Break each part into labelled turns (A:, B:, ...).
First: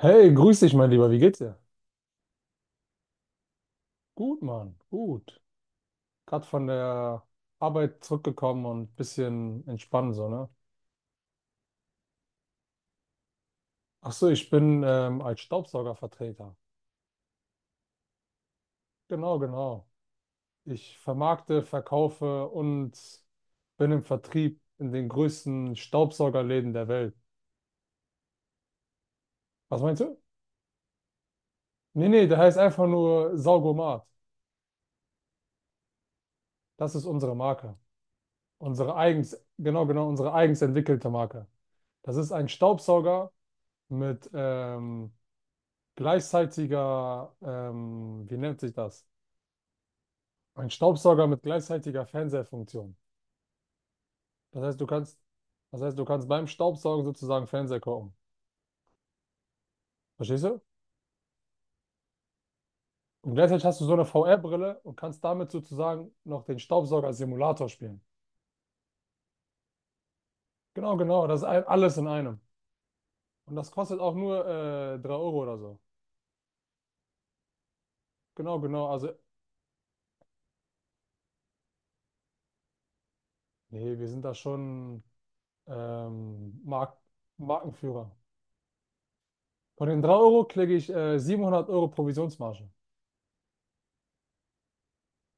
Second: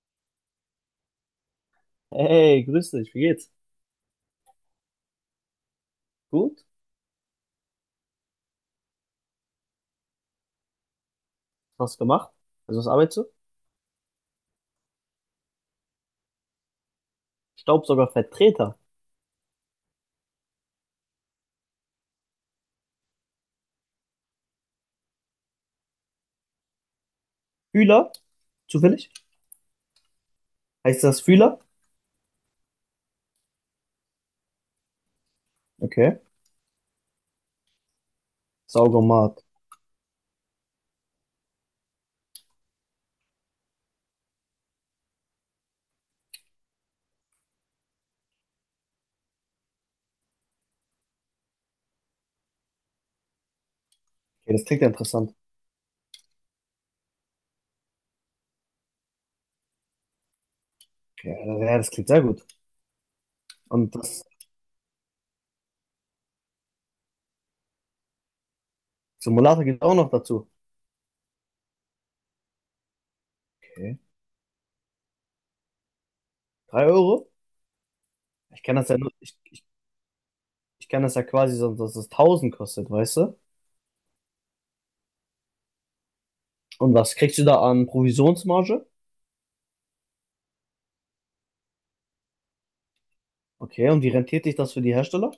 A: Hey, grüß dich, mein Lieber. Wie geht's dir?
B: Hey, grüß dich, wie geht's?
A: Gut, Mann. Gut. Gerade
B: Gut?
A: von der Arbeit zurückgekommen und ein bisschen entspannen, so, ne?
B: Was gemacht? Also was arbeitest du?
A: Ach so, ich bin als Staubsaugervertreter.
B: Staubsaugervertreter.
A: Genau, genau. Ich vermarkte, verkaufe und bin im Vertrieb in den größten Staubsaugerläden der Welt.
B: Fühler? Zufällig?
A: Was meinst du?
B: Heißt das Fühler?
A: Nee, nee, der heißt einfach nur Saugomat.
B: Okay.
A: Das ist unsere Marke. Unsere
B: Saugomat.
A: eigens, genau, genau, unsere eigens entwickelte Marke. Das ist ein Staubsauger mit gleichzeitiger, wie nennt sich das? Ein Staubsauger mit gleichzeitiger Fernsehfunktion.
B: Okay,
A: Das
B: das
A: heißt,
B: klingt
A: du
B: ja
A: kannst,
B: interessant.
A: Das heißt, du kannst beim Staubsaugen sozusagen Fernseher gucken. Verstehst du?
B: Okay, ja, das klingt sehr gut.
A: Und gleichzeitig hast du so
B: Und
A: eine
B: das
A: VR-Brille und kannst damit sozusagen noch den Staubsauger als Simulator spielen.
B: Simulator geht auch noch dazu.
A: Genau, genau, das ist ein, alles in einem. Und das
B: Okay.
A: kostet auch nur 3 € oder so.
B: Drei Euro?
A: Genau,
B: Ich kann
A: genau,
B: das ja nur,
A: also,
B: ich, ich, ich kann das ja quasi so, dass es tausend kostet, weißt du?
A: nee, wir sind da schon ähm,
B: Und
A: Mark
B: was kriegst du da an
A: Markenführer.
B: Provisionsmarge?
A: Von den 3 € kriege ich 700 € Provisionsmarge.
B: Okay, und wie rentiert sich das für die Hersteller?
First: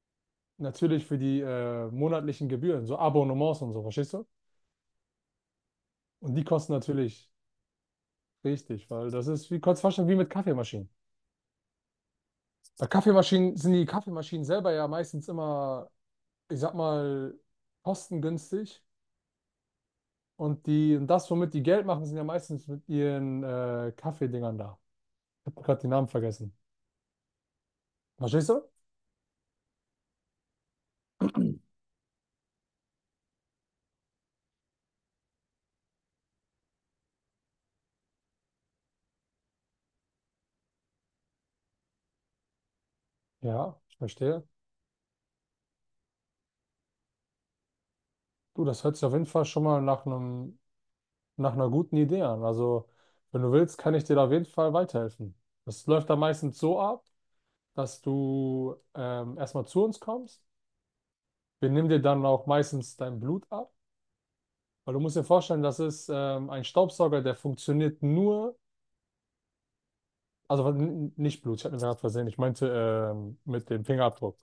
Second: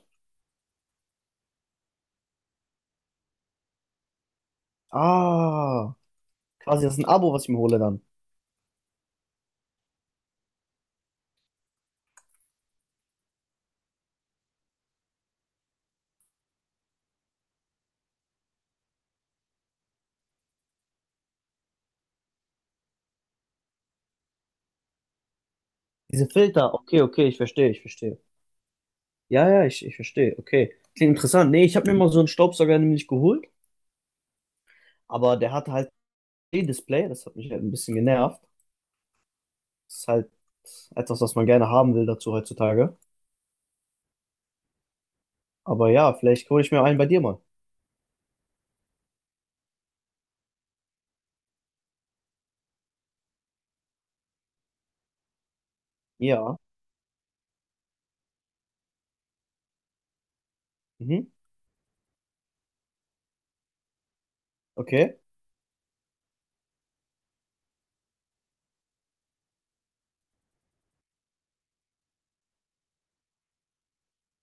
A: Natürlich für die monatlichen Gebühren, so Abonnements und so, verstehst du?
B: Ah,
A: Und die kosten
B: quasi das ist ein
A: natürlich
B: Abo, was ich mir hole dann.
A: richtig, weil das ist wie kurz fast schon wie mit Kaffeemaschinen. Bei Kaffeemaschinen sind die Kaffeemaschinen selber ja meistens immer, ich sag mal, kostengünstig. Und das, womit die Geld machen, sind ja meistens mit ihren Kaffeedingern da. Ich habe gerade die Namen
B: Diese
A: vergessen.
B: Filter, okay, okay, ich verstehe, ich verstehe.
A: Verstehst du?
B: Ja, ja, ich verstehe. Okay. Klingt interessant. Nee, ich habe mir mal so einen Staubsauger nämlich geholt, aber der hatte halt E-Display, das hat mich halt ein bisschen genervt. Das ist halt etwas, was man gerne haben will dazu heutzutage.
A: Ja, ich verstehe.
B: Aber ja, vielleicht hole ich mir einen bei dir mal.
A: Du, das hört sich auf jeden Fall schon mal nach einer guten Idee an. Also, wenn du willst, kann ich dir da auf jeden Fall weiterhelfen. Das läuft dann
B: Ja.
A: meistens so ab, dass du erstmal zu uns kommst.
B: Mhm.
A: Wir nehmen dir dann auch meistens dein Blut ab, weil du musst
B: Okay.
A: dir vorstellen, das ist ein Staubsauger, der funktioniert nur, also nicht Blut, ich habe mir gerade versehen, ich meinte mit dem Fingerabdruck.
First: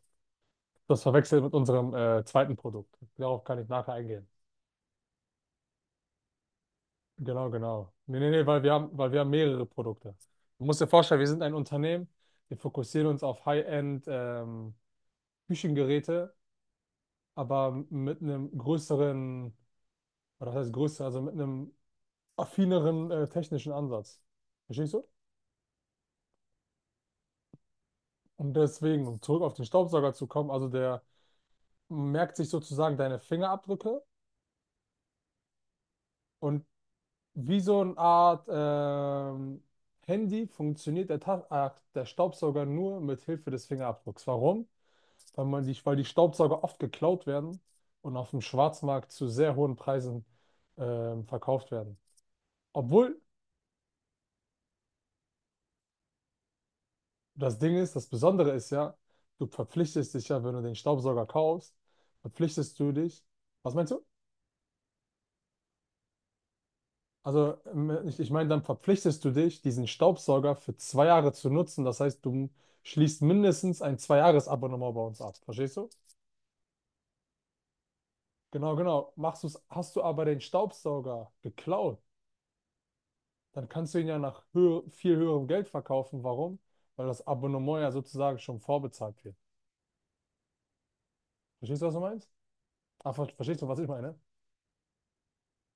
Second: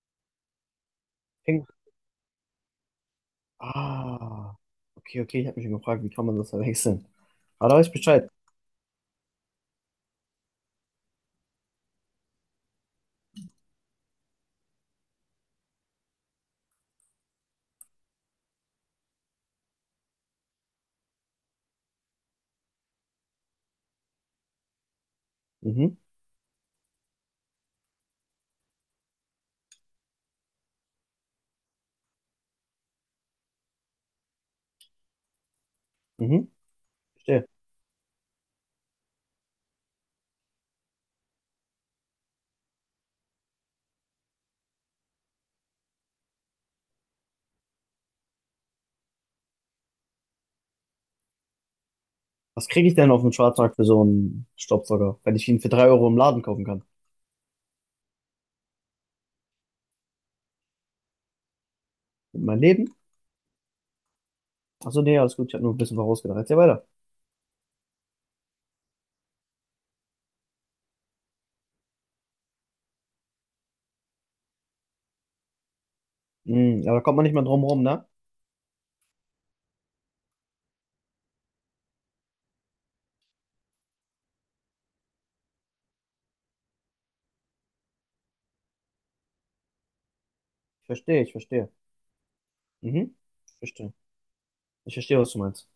A: Das verwechselt mit
B: Ping.
A: unserem zweiten Produkt. Darauf kann ich nachher eingehen.
B: Ah. Okay, okay, ich habe mich schon gefragt, wie kann man das verwechseln?
A: Genau,
B: Aber da weiß
A: genau.
B: ich
A: Nee, nee,
B: Bescheid.
A: nee, weil wir haben mehrere Produkte. Du musst dir vorstellen, wir sind ein Unternehmen, wir fokussieren uns auf High-End Küchengeräte, aber mit einem größeren, oder das heißt größer, also mit einem affineren technischen Ansatz. Verstehst du?
B: Mhm.
A: Und deswegen, um zurück auf den Staubsauger zu kommen, also der merkt sich sozusagen deine Fingerabdrücke
B: Mhm.
A: und
B: Verstehe.
A: wie so eine Art Handy funktioniert der Staubsauger nur mit Hilfe des Fingerabdrucks. Warum? Weil die Staubsauger oft geklaut werden und auf dem Schwarzmarkt zu sehr hohen Preisen verkauft werden.
B: Was kriege ich denn
A: Obwohl
B: auf dem Schwarzmarkt für so einen Staubsauger, wenn ich ihn für 3 Euro im Laden kaufen kann?
A: das Ding ist, das Besondere ist ja, du verpflichtest dich ja, wenn du den Staubsauger kaufst,
B: Mit meinem
A: verpflichtest du
B: Leben?
A: dich. Was meinst du?
B: Achso, nee, alles gut, ich habe nur ein bisschen vorausgedacht. Erzähl weiter.
A: Also ich meine, dann verpflichtest du dich, diesen Staubsauger für 2 Jahre zu nutzen. Das heißt, du schließt mindestens ein Zwei-Jahres-Abonnement bei uns ab. Verstehst du?
B: Mhm, aber da kommt man nicht mehr drum rum, ne?
A: Genau, genau. Machst du's, hast du aber den Staubsauger geklaut, dann kannst du ihn ja nach viel höherem Geld verkaufen. Warum? Weil das Abonnement ja sozusagen schon vorbezahlt wird.
B: Ich verstehe, ich verstehe.
A: Verstehst du, was du meinst? Ah,
B: Mhm. Ich
A: verstehst du, was ich
B: verstehe.
A: meine?
B: Ich verstehe, was du meinst.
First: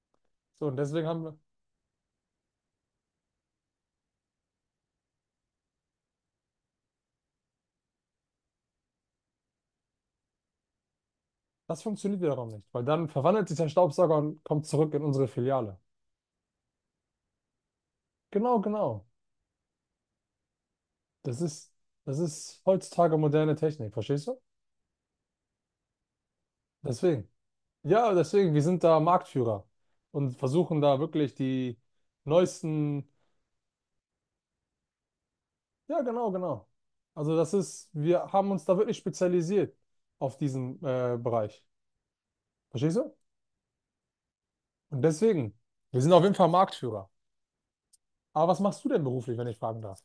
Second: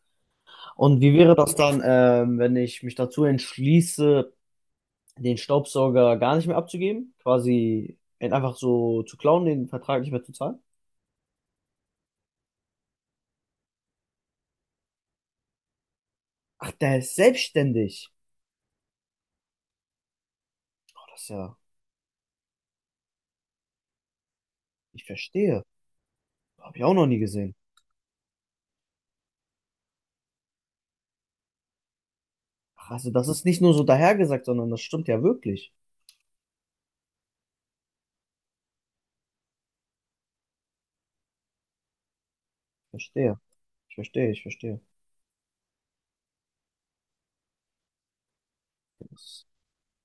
A: So, und
B: Und
A: deswegen
B: wie wäre das dann, wenn ich mich dazu entschließe, den Staubsauger gar nicht mehr abzugeben? Quasi ihn einfach so zu klauen, den Vertrag nicht mehr zu zahlen?
A: das funktioniert wiederum nicht, weil dann verwandelt sich dein Staubsauger und kommt zurück in unsere Filiale.
B: Ach, der ist selbstständig.
A: Genau, genau.
B: Boah, das ist
A: Das
B: ja,
A: ist, das ist heutzutage moderne Technik, verstehst du?
B: ich verstehe. Habe ich auch noch nie
A: Deswegen.
B: gesehen.
A: Ja, deswegen, wir sind da Marktführer und versuchen da wirklich die
B: Ach,
A: neuesten.
B: also das ist nicht nur so dahergesagt, sondern das stimmt ja wirklich.
A: Ja, genau, genau. Also das ist, wir haben uns da wirklich spezialisiert auf diesen Bereich.
B: Ich
A: Verstehst du?
B: verstehe. Ich verstehe, ich verstehe.
A: Und deswegen, wir sind auf jeden Fall Marktführer. Aber was machst du denn beruflich, wenn ich fragen darf?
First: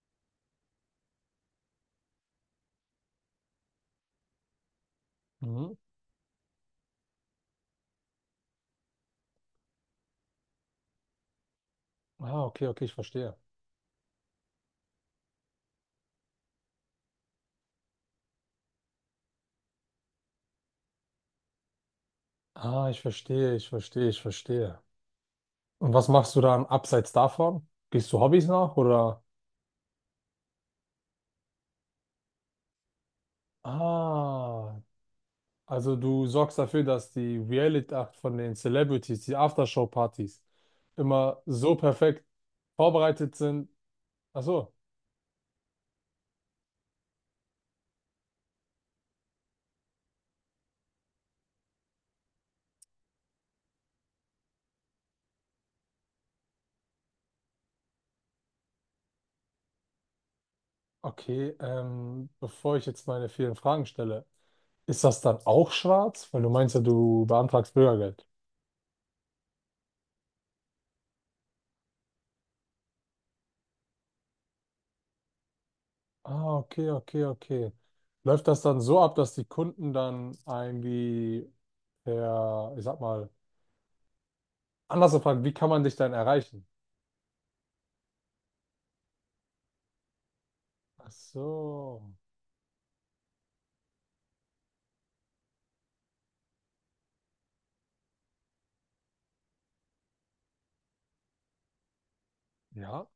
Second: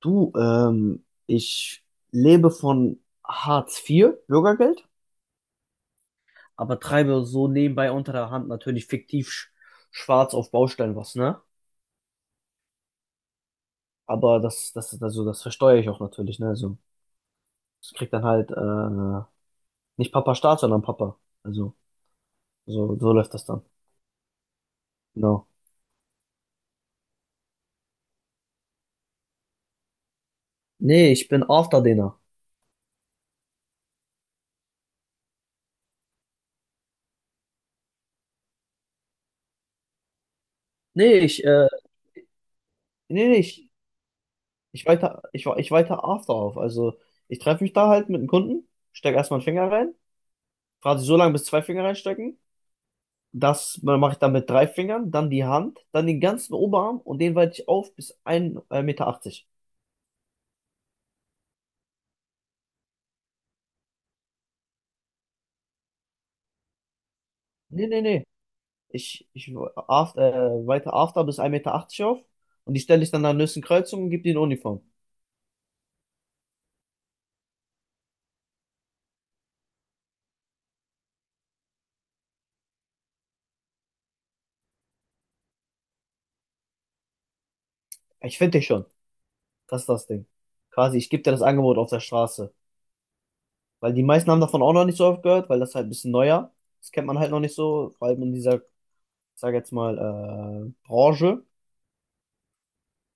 B: Du, ich lebe von Hartz IV, Bürgergeld,
A: Mhm.
B: aber treibe so nebenbei unter der Hand natürlich fiktiv schwarz auf Baustellen was, ne?
A: Ah, okay, okay, ich verstehe.
B: Aber das, also das versteuere ich auch natürlich, ne? Also, ich krieg dann halt, nicht Papa Staat, sondern Papa. Also,
A: Ah,
B: so,
A: ich
B: so läuft das
A: verstehe,
B: dann.
A: ich verstehe, ich verstehe.
B: Genau.
A: Und was machst du dann abseits davon? Gehst du Hobbys nach oder?
B: Nee, ich bin Afterdinner.
A: Ah, also du sorgst dafür, dass die Reality Act von den Celebrities, die Aftershow-Partys,
B: Nee,
A: immer
B: ich, äh,
A: so perfekt
B: nee,
A: vorbereitet
B: nee, ich,
A: sind. Ach so,
B: ich weiter, ich, ich weiter After auf. Also, ich treffe mich da halt mit einem Kunden, steck erstmal einen Finger rein, frage sie so lange, bis zwei Finger reinstecken. Das mache ich dann mit drei Fingern, dann die Hand, dann den ganzen Oberarm und den weite ich auf bis 1,80 Meter achtzig.
A: okay. Bevor ich jetzt meine vielen Fragen stelle, ist das dann auch schwarz? Weil du meinst ja, du beantragst
B: Nee, nee, nee.
A: Bürgergeld.
B: Ich after, weite After bis 1,80 Meter achtzig auf und die stelle ich dann an der nächsten Kreuzung und gebe die in Uniform.
A: Ah, okay, okay, okay. Läuft das dann so ab, dass die Kunden dann irgendwie per, ich sag mal, anders gefragt, wie kann man dich dann erreichen?
B: Ich finde dich schon. Das ist das Ding. Quasi, ich
A: Ach
B: gebe dir das Angebot auf der
A: so,
B: Straße. Weil die meisten haben davon auch noch nicht so oft gehört, weil das halt ein bisschen neuer. Das kennt man halt noch nicht so, vor allem in dieser, ich sag jetzt mal, Branche.
A: ja.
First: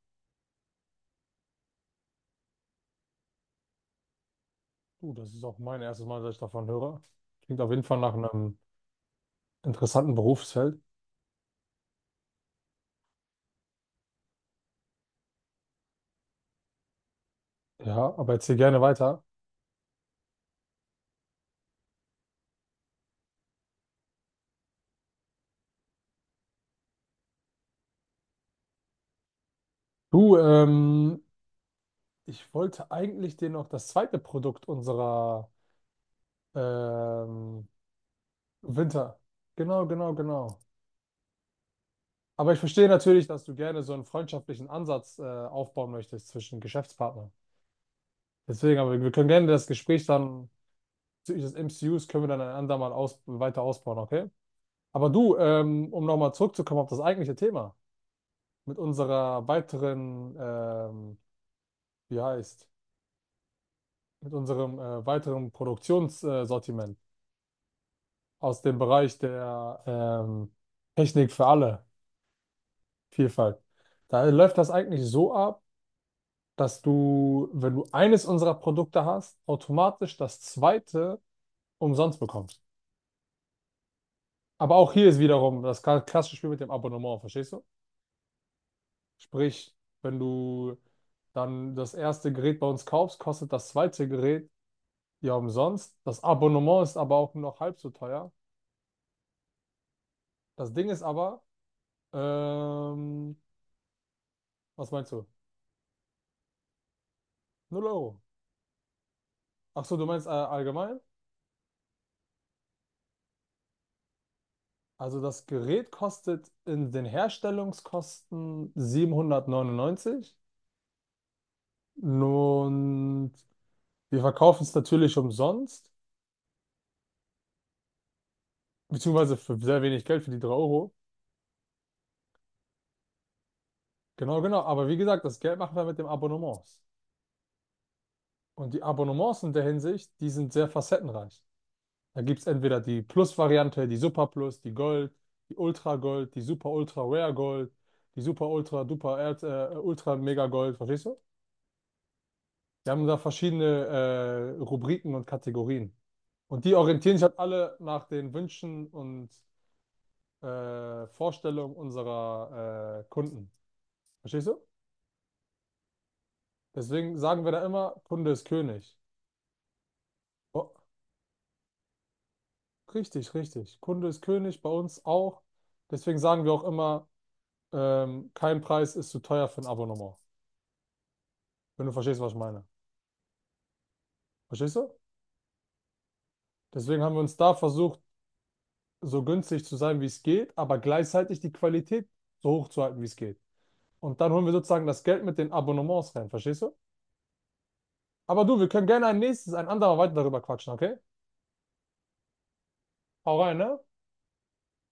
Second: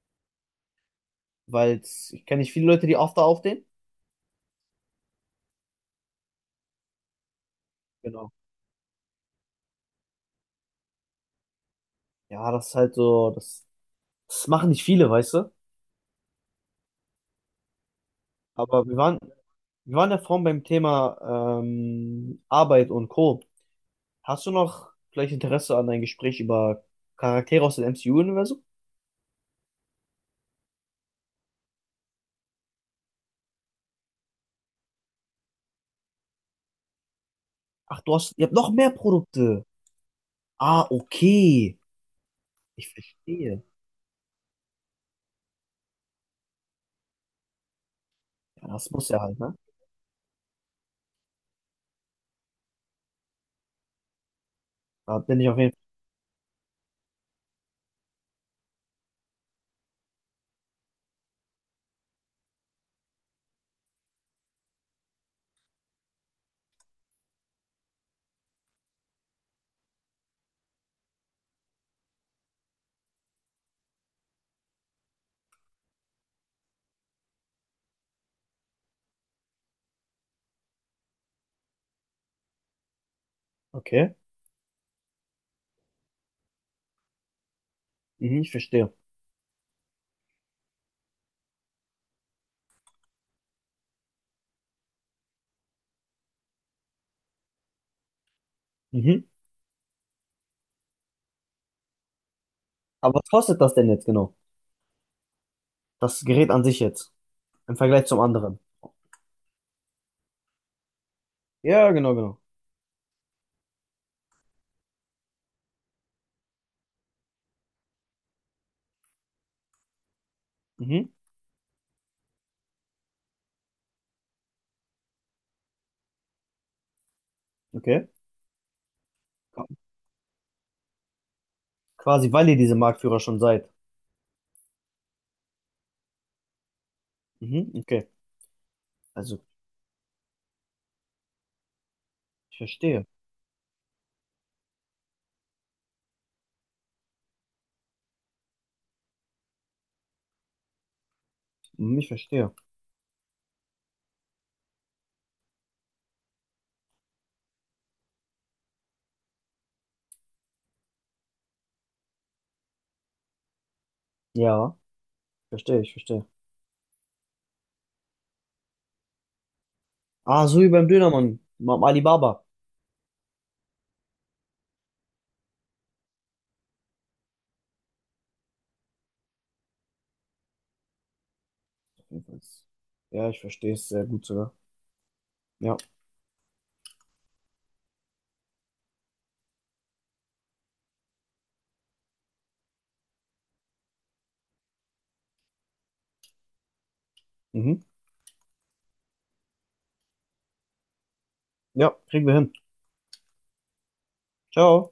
B: Weil ich kenne nicht viele Leute, die After aufdehnen.
A: Du, das ist auch mein erstes Mal, dass ich davon höre. Klingt auf jeden Fall nach
B: Genau.
A: einem interessanten Berufsfeld.
B: Ja, das ist halt so, das machen nicht viele, weißt du?
A: Ja, aber erzähl gerne
B: Aber wir waren,
A: weiter.
B: wir waren ja vorhin beim Thema Arbeit und Co. Hast du noch vielleicht Interesse an ein Gespräch über Charaktere aus dem MCU-Universum?
A: Du, ich wollte eigentlich dir noch das zweite Produkt unserer ähm,
B: Ach, ihr habt noch mehr
A: Winter.
B: Produkte.
A: Genau, genau, genau.
B: Ah, okay.
A: Aber ich verstehe
B: Ich
A: natürlich, dass du
B: verstehe.
A: gerne so einen freundschaftlichen Ansatz aufbauen möchtest zwischen Geschäftspartnern.
B: Ja,
A: Deswegen,
B: das
A: aber
B: muss
A: wir
B: ja
A: können
B: halt,
A: gerne
B: ne?
A: das Gespräch dann bezüglich des M C Us können wir dann ein andermal aus weiter ausbauen, okay? Aber
B: Da
A: du,
B: bin ich auf jeden Fall.
A: um nochmal zurückzukommen auf das eigentliche Thema. Mit wie heißt, mit unserem weiteren Produktionssortiment Sortiment aus dem Bereich der Technik für alle Vielfalt. Da läuft das eigentlich so ab, dass du, wenn du eines unserer Produkte hast, automatisch das zweite umsonst bekommst.
B: Okay.
A: Aber auch hier ist wiederum das klassische Spiel mit dem Abonnement, verstehst du?
B: Mhm, ich verstehe.
A: Sprich, wenn du dann das erste Gerät bei uns kaufst, kostet das zweite Gerät Ja, umsonst. Das Abonnement ist aber auch noch halb so teuer.
B: Mhm.
A: Das Ding ist aber,
B: Aber was
A: ähm,
B: kostet das denn jetzt genau?
A: was meinst du?
B: Das Gerät an sich jetzt. Im
A: Null
B: Vergleich zum
A: Euro.
B: anderen.
A: Ach so, du meinst allgemein?
B: Ja, genau, genau.
A: Also das Gerät kostet in den Herstellungskosten 799
B: Mhm.
A: und wir verkaufen es natürlich umsonst,
B: Okay.
A: beziehungsweise für sehr wenig Geld, für die 3 Euro.
B: Quasi, weil ihr diese Marktführer schon seid.
A: Genau, genau. Aber wie gesagt, das Geld machen wir mit dem Abonnements.
B: Mhm, okay.
A: Und die
B: Also.
A: Abonnements in der Hinsicht, die sind sehr facettenreich. Da gibt es
B: Ich
A: entweder die
B: verstehe.
A: Plus-Variante, die Super Plus, die Gold, die Ultra Gold, die Super Ultra Rare Gold, die Super Ultra Duper Ultra Mega Gold, verstehst du?
B: Hm, ich verstehe.
A: Wir haben da verschiedene Rubriken und Kategorien. Und die orientieren sich halt alle nach den Wünschen und Vorstellungen unserer Kunden. Verstehst du?
B: Ja, verstehe, ich verstehe.
A: Deswegen sagen wir da immer, Kunde ist König.
B: Ah, so wie
A: Oh,
B: beim Dönermann. Beim Alibaba.
A: richtig, richtig. Kunde ist König, bei uns auch. Deswegen sagen wir auch immer, kein Preis ist zu teuer für ein Abonnement. Wenn du verstehst, was ich meine.
B: Ja, ich verstehe es sehr gut sogar.
A: Verstehst du?
B: Ja.
A: Deswegen haben wir uns da versucht, so günstig zu sein, wie es geht, aber gleichzeitig die Qualität so hoch zu halten, wie es geht. Und dann holen wir sozusagen das Geld mit den Abonnements rein, verstehst du?
B: Mhm.
A: Aber du, wir können gerne ein andermal weiter darüber quatschen, okay?
B: Ja, kriegen wir hin.
A: Hau rein, ne?
B: Ciao.